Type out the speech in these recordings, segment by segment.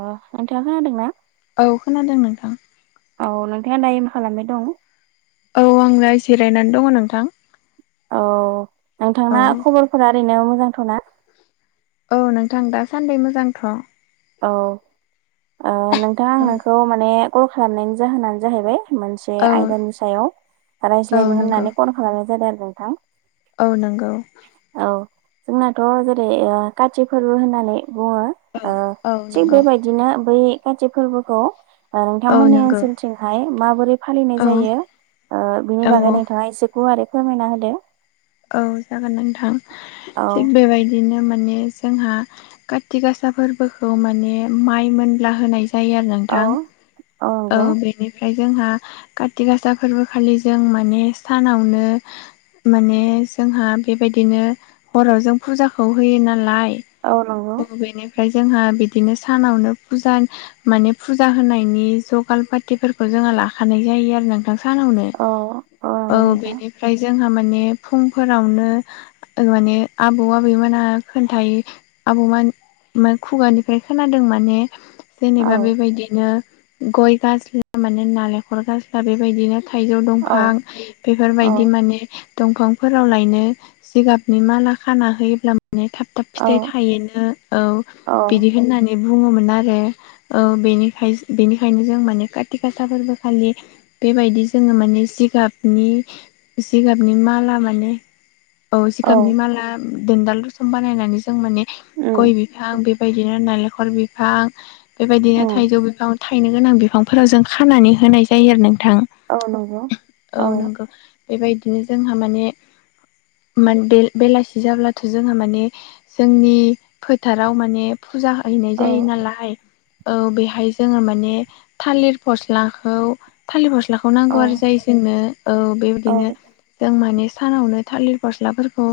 अ नोंथाङा खोनादोंना औ खोनादों नोंथां। औ नोंथाङा दायो मा खालामनाय दं? औ आं नै जिरायनानै दङ नोंथां। औ औ नोंथांना खबरफोरा ओरैनो मोजांथ'ना? औ नोंथां दासान्दै मोजांथ' औ ओ नोंथां आं नोंखौ माने कल खालामनायनि जाहोनानो जाहैबाय मोनसे औ आयदानि सायाव औ रायज्लायनो नंगौ होननानै कल खालामनाय जादों आरो नोंथां। औ नंगौ। औ जोंनाथ' जेरै ओ काति फोरबो होननानै बुङो ओ औ। थिग नंगौ बेबायदिनो बै काति फोरबोखौ। औ नोंथांमोननि नंगौ ओनसोलथिंहाय माबोरै फालिनाय औ जायो ओ बिनि औ बागै औ नोंथाङा एसे गुवारै फोरमायना होदो। औ जागोन नोंथां औ थिग बेबायदिनो माने माने जोंहा खाथि गासा फोरबोखौ माने माइ मोनब्ला होनाय जा जायो आरो औ नोंथां। औ बेनिफ्राय जोंहा काति गासा फोरबोखालि जों माने सानावनो माने जोंहा बेबायदिनो हराव जों फुजाखौ होयो नालाय औ। नंगौ औ बेनो ओमफ्राय जोंहा बिदिनो सानावनो फुजा माने फुजा होनायनि जगाल पातिफोरखौ जों हा लाखानाय जायो आरो ना सानावनो औ औ नंगौ नोंथां बेनिफ्राय जोंहा माने फुंफोरावनो माने आबौ आबैमोनहा खोन्थायो। आबौमोन खुगानिफ्राय खोनादों माने औ जेनेबा बेबायदिनो गय गास्ला माने नालेंखर गास्ला बेबायदिनो थाइजौ औ दंफां औ बेफोरबायदि माने दंफांफोराव लायनो जिगाबनि माला खाना होयोब्ला माने थाब थाब औ फिथाइ थायो नो औ औ बिदि होननानै बुङोमोन आरो औ बेनिखायसो बेनिखायनो जों माने काथि गासा फोरबो खालि बेबायदि जोङो माने जिगाबनि जिगाबनि माला माने [inaudible] औ जिगाबनि माला दिदाल रसम बानायनानै जों माने गय उम बिफां बेबायदिनो नालेंखर बिफां बेबायदिनो उम थाइजौ बिफां। थायनो गोनां बिफांफोराव जों खानानै होनाय जायो आरो नोंथां औ औ नंगौ। बेबायदिनो जोंहा माने मन बे बेलासि जाब्लाथ' जोंहा माने जोंनि फोथाराव माने फुजा हैनाय औ जायो नालाय औ बेहाय जोङो माने थालिर फस्लाखौ थालिर फस्ला सिख्लाखौ औ नांगौ आरो जायो जोंनो औ औ बेबायदिनो जों माने सानावनो। थालिर फस्लाफोरखौ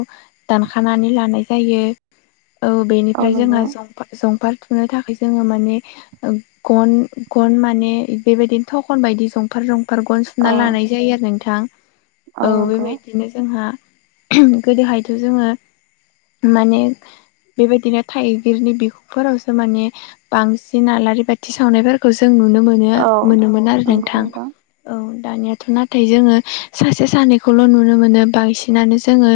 दानखानानै लानाय जायो। औ औ बेनिफ्राय जोंहा नंगौ जंफार जंफार- थुनो थाखाय जोङो माने गन गन माने बेबायदिनो थखन बायदि जंफार जं पारगन औ सुना लानाय जायो आरो नोंथां। औ बेबायदिनो जोंहा गोदोहायथ' जोङो माने। [inaudible] बेबायदिनो थाइगिरनि बिखुरफोरावसो माने बांसिन आलारि बाथि सावनायफोरखौसो जों नुनो मोनो औ मोनोमोन आरो नोंथां औ दानियाथ' नाथाय जोङो सासे सानैखौल' नुनो मोनो बांसिनानो जोङो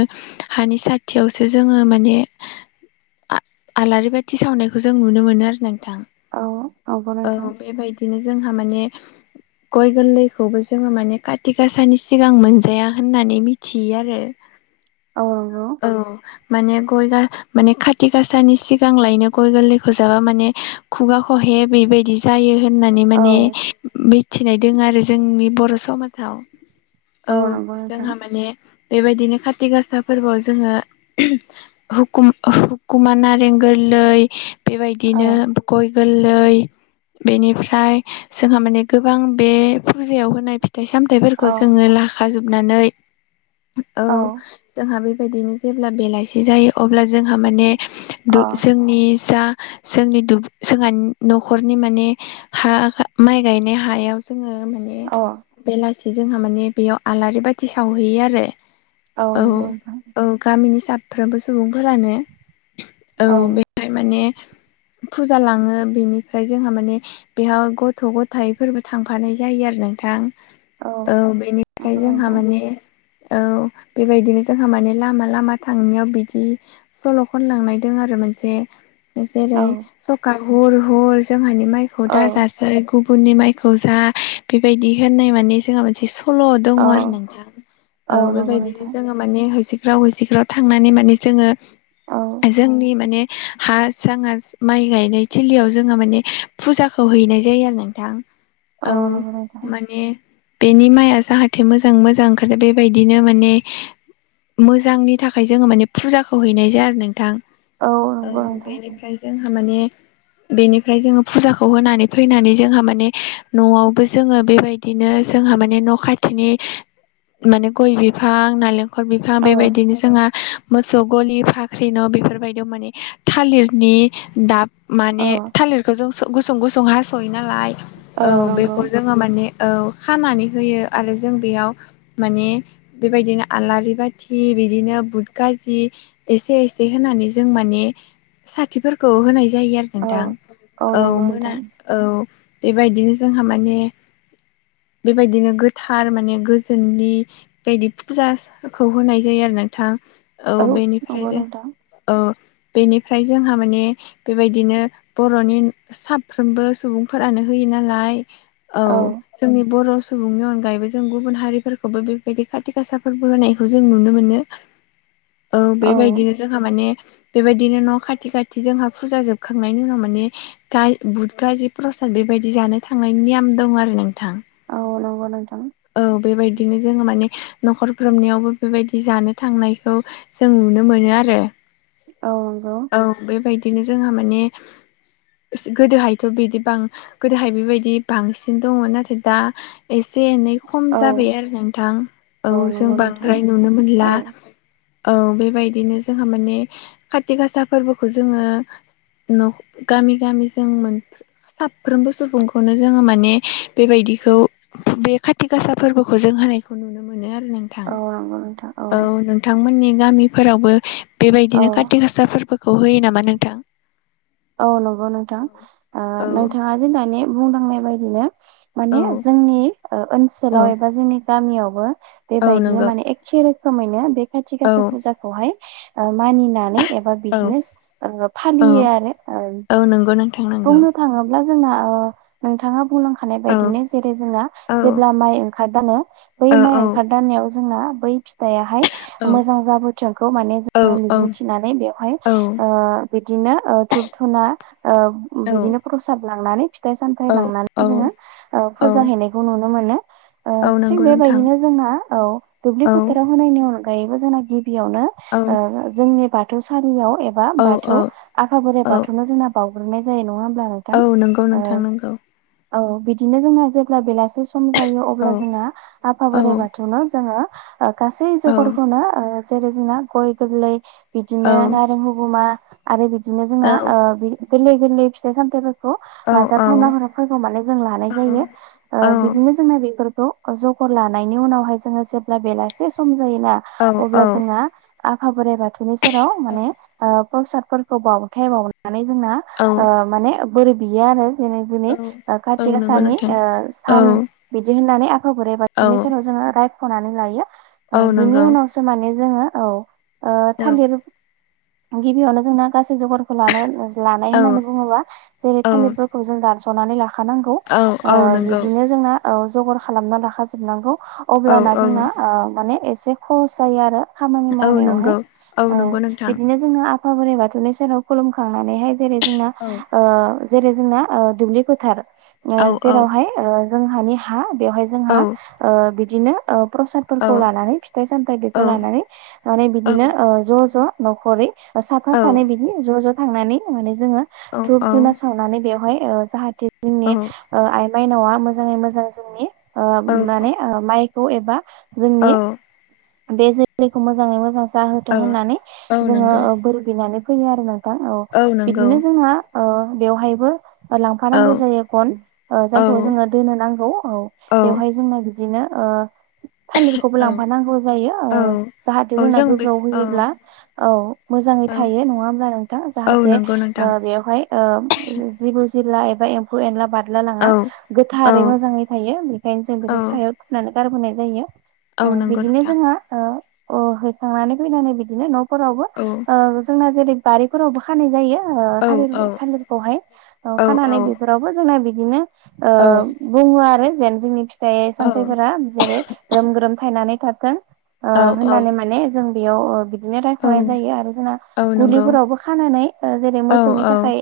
हानि स खाथियावसो जोङो माने आलारि बाथि सावनायखौ जों नुनो मोनो आरो ना। नोंथां औ नंगौ ओ नोंथां बेबायदिनो जोंहा माने गय गोरलैखौबो जोङो माने कातिगाासानि सिगां मोनजाया होननानै मिथियो आरो। औ नंगौ औ माने गयगा माने खाथि गाासानि सिगां लायनो गय गोरलैखौ जाबा माने खुगा खहे बेबायदि जायो। होननानै औ माने मिथिनाय दङ आरो जोंनि बर' समाजाव। औ नंगौ नोंथां जोंहा माने बेबायदिनो काति गासा फोरबोआव जोङो। हुुकुम हुकुमा नारें गोरलै औ बेबायदिनो गय। गोरलै बेनिफ्राय जोंहा माने गोबां बे फुजायाव होनाय फि- फिथाइ औ सामथाइफोरखौ जोङो लाखा जोबनानै औ जोंहा बे बेबायदिनो जेब्ला बेलाइसि जायो अब्ला जोंहा माने अ दु जोंनि जा जोंनि दु जोंहानि न'खरनि माने हा माइ गायनाय हायाव जोङो माने अ बेलासि जोंहा माने बेयाव आलारि बाथि सावहैयो आरो। औ नंगौ नोंथां औ गामिनि सा फ्रोमबो सुबुंफोरानो औ बेहाय माने [inaudible] फुजा लाङो बेनिफ्राय जोंहा माने बेयाव गथ' गथायफोरबो थांफानाय जायो आरो नोंथां। औ बेनिफ्राय नंगौ जोंहा नोंथां माने। औ बेबायदिनो जोंहा माने लामा लामा थांनायाव बिदि सल' खनलांनाय दं आरो मोनसे औ जेरै सखा हर हर जोंहानि माइखौ औ दाजासै गुब उननि माइखौ जा बेबायदि होननाय माने जोंहा मोनसे सल दङ औ आरो नोंथां औ नंगौ बेबायदिनो नोंथां जोंङो माने होसिगख्राव होसिख्राव थांनानै माने। जोंङो औ जोंनि माने हा साङा माइ गायनाय थिलियाव जोंङो माने फुजाखौ हैनाय जायो आरो नोंथां। औ नंगौ नोंथां माने। बेनि माइया जाहाथे मोजां मोजां ओंखारो बेबायदिनो माने मोजांनि थाखाय जोंङो माने- फुजाखौ हैनाय जाया आरो नोंथां औ नंगौ नोंथां बेनिफ्राय जोंहा माने [inaudible] बेनिफ्राय जोंङो फुजाखौ होनानै फैनानै जोंहा माने न'आवबो जोंङो बेबायदिनो जों हा माने न' खाथिनि माने गय बिफां नालेंख खर बिफां औ बेबायदिनो जोंहा मोसौ गलि फाख्रि न बेफोरबायदियाव माने थालिरनि दाब औ माने थालिरखौ जों गुसुं गुसुं हासयो नालाय औ बेखौ जोंङो माने औ खानानै होयो आरो जों बेयाव माने बेबायदिनो आलारि बाथि बिदिनो बुट गाजि एसे एसे होनानै जों माने साथिफोरखौ होनाय जायो आरो औ नोंथां औ नंगौ मोना नोंथां औ बेबायदिनो जोंहा माने बेबायदिनो गोथार माने गोजोननि बेबादि फुजाखौ होनाय जायो आरो। नोंथां औ बेनिफ्राय नंगौ जे नोंथां औ बेनिफ्राय जोंहा माने बेबायदिनो बर'नि साफ्रोमबो सुबुंफोरानो होयो। नालाय औ जोंनि बर' सु सुबुंनि अनगायैबो जों गुबुन हारिफोरखौबो बेबायदि खाथि गासा फोरबो होनायखौ जों नुनो मोनो। औ बेबायदिनो जोंहा माने बेबायदिनो न खाथि खाथि जोंहा फुजा जोबखांनायनि उनाव माने गा बुदगाजि प्रसाद बेबायदि जानो थांनायनि नियम दं आरो नोंथां। औ नंगौ नोंथां। औ बेबायदिनो जोंङो माने न'खरफ्रोमनियावबो बेबायदि जानो थांनायखौ जों नुनो मोनो आरो। औ नंगौ औ बेबायदिनो जोंहा माने गोदोहायथ बिदि बां गोदोहाय बेबायदि बांसिन दङ नाथाय दा एसे एनै खम औ जाबाय आरो नोंथां औ जों नंगौ नोंथां बांद्राय नुनो मोनला। [inaudible] औ बेबायदिनो जोंहा माने खाथि गासा फोरबोखौ जोंङो न' गामि गामिजों मोनफ्रो साफ्रोमबो सुबुंखौनो जोंङो माने बेबायदिखौ बे खाथि गासा फोरबोखौ जोंङो होननायखौ नुनो मोनो आरो नोंथां औ नंगौ नोंथां औ नोंथांमोननि गामिफोरावबो बेबायदिनो औ कार्ति गासा फोरबोखौ होयो नामा नोंथां? औ नंगौ नोंथां ओ नोंथाङा जे दानि बुंलांनाय बायदिनो माने औ जोंनि औ ओनसोलाव एबा जोंनि गामियावबो औ बेबायदिनो नंगौ माने एखे रोखोमैनो बे खाथि औ गासा फुजाखौहाय ओ मानिनानै एबा औ बिजनेस औ फालियो आरो। ओ औ नंगौ नों बुंनो थाङोब्ला जोंना ओ नोंथाङा बुंलां खानाय औ बायदिनो जेरै जोंना औ जेब्ला माय ओंखार दानो बै औ माइ औ ओंखारदानायाव जोंना बै फिथायाहाय औ मोजां जाबोथोंखौ माने औ जोंङो मिजिंथिनानै बेवहाय औ ओ बिदिनो ओ धुप धुना ओ बिदिनो प्रसाद लांनानै फिथाइ सामथायाइ औ लांनानै जोंङो ओ औ फुजा हैनायखौ नुनो मोनो। ओ औ थिग नंगौ नोंथां बेबायदिनो जोंना औ दुब्लि औ फोथाराव होनायनि अनगायैबो जोंना गि बेयावनो औ ओ जोंनि बाथौसालियाव एबा औ औ बाथौ आफा बोराइ औ बाथौनो जोंना बावग्रोमनाय जायो नङा होमबा? औ नंगौ नोंथां नंगौ। औ बिदिनो जोंहा जेब्ला बेलासे सम जायो औ अब्ला जोंहा आफा औ बोराइ बाथौनो जोङो ओ गासै औ जगरखौनो जेरै जोंना गय गोरलै औ बिदिनो नारें हगुमा आरो बिदिनो जोंना ओ गोरलै गोरलै फिथाइ सामथाय खौ लाजाथावनाफोरखौ माने जों लानाय जायो बिदिनो जोंना बेफोर खौ जगर लानायनि उनावहाय जोङो जेब्ला बेलासे सम जायोना औ अब्ला औ जोंहा आफा बोराइ बाथौनि सेराव माने ओ प्रसादफोरखौ बावथाय बावनानै जोंना औ ओ औ माने बोरै बियो आरो दिनै दिनै औ ओ औ काति नंगौ गासानि‌ नोंथां ओ औ सान बिदि होननानै आ फा बोराइ औ बाथौनि सेराव जोङो रायख'नानै लायो औ ओ बिनि नंगौ उनावसो माने जोङो औ ओ औ थालिर गिबियावनो जोंना गासै जगारखौ लानो लानाय औ होननानै बुङोबा जेरै औ थालिरफोरखौ जों दानस'नानै लाखानांगौ औ ओ औ नंगौ बिदिनो जोंना औ जगार खालामना लााखाजोबनांगौ औ अब्लाना औ जोंना ओ माने एसे खहस जायो आरो खामानि औ मावनायावहाय नंगौ औ ओ नंगौ नोंथां बिदिनो जोङो आ आफा बोराइ बाथौनि सेराव खुलुमखांनानैहाय जेरै जोंना औ ओ जेरै जोंना ओ दुब्लि फोथार ओ औ औ जेरावहाय ओ जोंहानि हा बेवहाय औ जोंहा ओ बिदिनो ओ प्रसादफोरखौ लानानै फिथाइ सामथाइ बेखौ औ लानानै माने औ बिदिनो ओ ज' ज' न'खरै ओ साफा सानै बिदि ज'-ज' थांनानै माने जोङो धुप औ धुना सावनानै बेवहाय ओ जाहाथे जोंनि ओ आइ माइनावा मोजाङै मोजां जोंनि ओ माने माइखौ एबा जोंनि बे जोलैखौ मोजाङै मोजां जाहोथों औ होननानै औ जोङो नंगौ बोर बिनानै फैयो आरो नों थां औ बिदिनो जोंहा ओ बेवहायबो औ लांफानांगौ जायो गन ओ औ जायखौ जोङो दोननो नांगौ औ औ बेवहाय जोंनो दिनो ओ थालिरखौबो लांफानांगौ जायो औ ओ जाहाथे औ जोंना जों बे गोजौआव औ होयोब्ला औ मोजाङै औ थायो नङा होमब्ला नोंथां औ जाहाथे नंगौ नोंथां ओ बेवहाय ओ जिबौ जिलला एबा एम्फौ एनला बा द्ला औ लाङा औ गोथारै मोजाङै थायो बेखायनो जों औ बेखौ सायाव थुनानै गारबोनाय जायो ओ औ नंगौ बिदिनो नोंथां जोंहा ओ अ होखांनानै फैनानै बिदिनो न'फोरावबो औ ओ जोंना जेरै बारिफोरावबो खानाय जायो ओ औ थालिर- औ थालिरखौहाय औ खानानै बेफोरावबो जोंना बिदिनो ओ औ बु बुङो आरो जेन जोंनि फिथाइ सामथायाइफोरा जेरै ग्रोम ग्रोम थायनानै थाथों ओ औ होननानै माने जों बेयाव ओ बि बिदिनो औ रायख'नाय जायो आरो जोंना औ नंगौ गुलिफोरावबो खानानै ओ जेरै औ मोसौनि औ थाखाय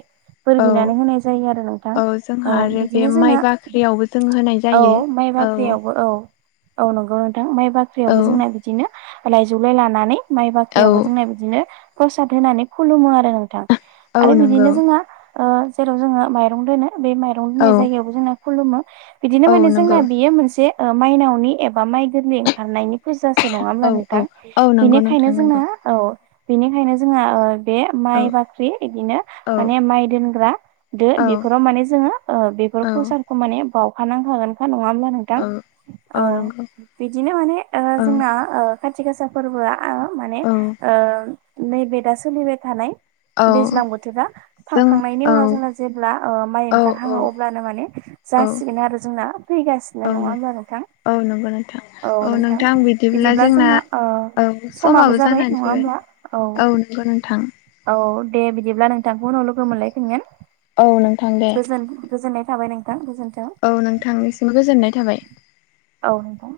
बोर औ बिनानै होनाय जायो आरो नोंथां औ औ जोंहा आरो बे बिदिनो माइ जोंना बाख्रियावबो जों होनाय औ जायो माइ औ बाख्रियाव औ नोंथां माइ औ बाख्रियावबो दिनो लाइजौलाय लानानै माइ औ बाख्रियावबो जोंना बिदिनो प्रसाद होनानै खुलुमो आरो नोंथां औ आरो नंगौ बिदिनो जोंहा ओ जेराव जोङो माइरं दोनो बे माइरं औ दोननाय जायगायावबो जोंना खुलुमो बिदिनो औ माने नंगौ जोंना बेयो मोनसे ओ माइनावनि एबा माइ गोरलै ओंखारनायनि फुजासो नङा औ होमब्ला औ नोंथां औ नंगौ बेनिखायनो नोंथां नंगौ जोङो औ बिनिखायनो जोङा ओ बे औ माइ बाख्रि इदिनो औ माने माइ दोनग्रा दो औ बेफोराव माने जोङो ओ बे फोर औ प्रसादखौ माने बाव फानांखागोनखा नङा होमब्ला नोंथां औ औ बिदिनो माने ओ औ जोंना ओ खाथि गासा फोरबोआ माने औ ओ नैबे दा सोलिबाय थानाय औ दैज्लां बोथोरा जों थांखांनायनि औ उनाव जोङो जेब्ला ओ माइ औ औ ओंखारहाङो अब्लानो माने जासिगोन आरो जोंना फैगासिनो नङा होमबा नोंथां औ नंगौ नोंथां औ नों थां बिदिब्ला जोंना औ समाबो जाबाय जानानै नङा फैबाय होमब्ला औ नंगौ नोंथां औ दे बिदिब्ला नोंथांखौ उनाव लोगो मोनलायफिनगोन औ नोंथां दे। गोजोन-गोजोननाय थाबाय नोंथां गोजोन औ नोंथांनि सिम गोजोननाय थाबाय औ नोंथां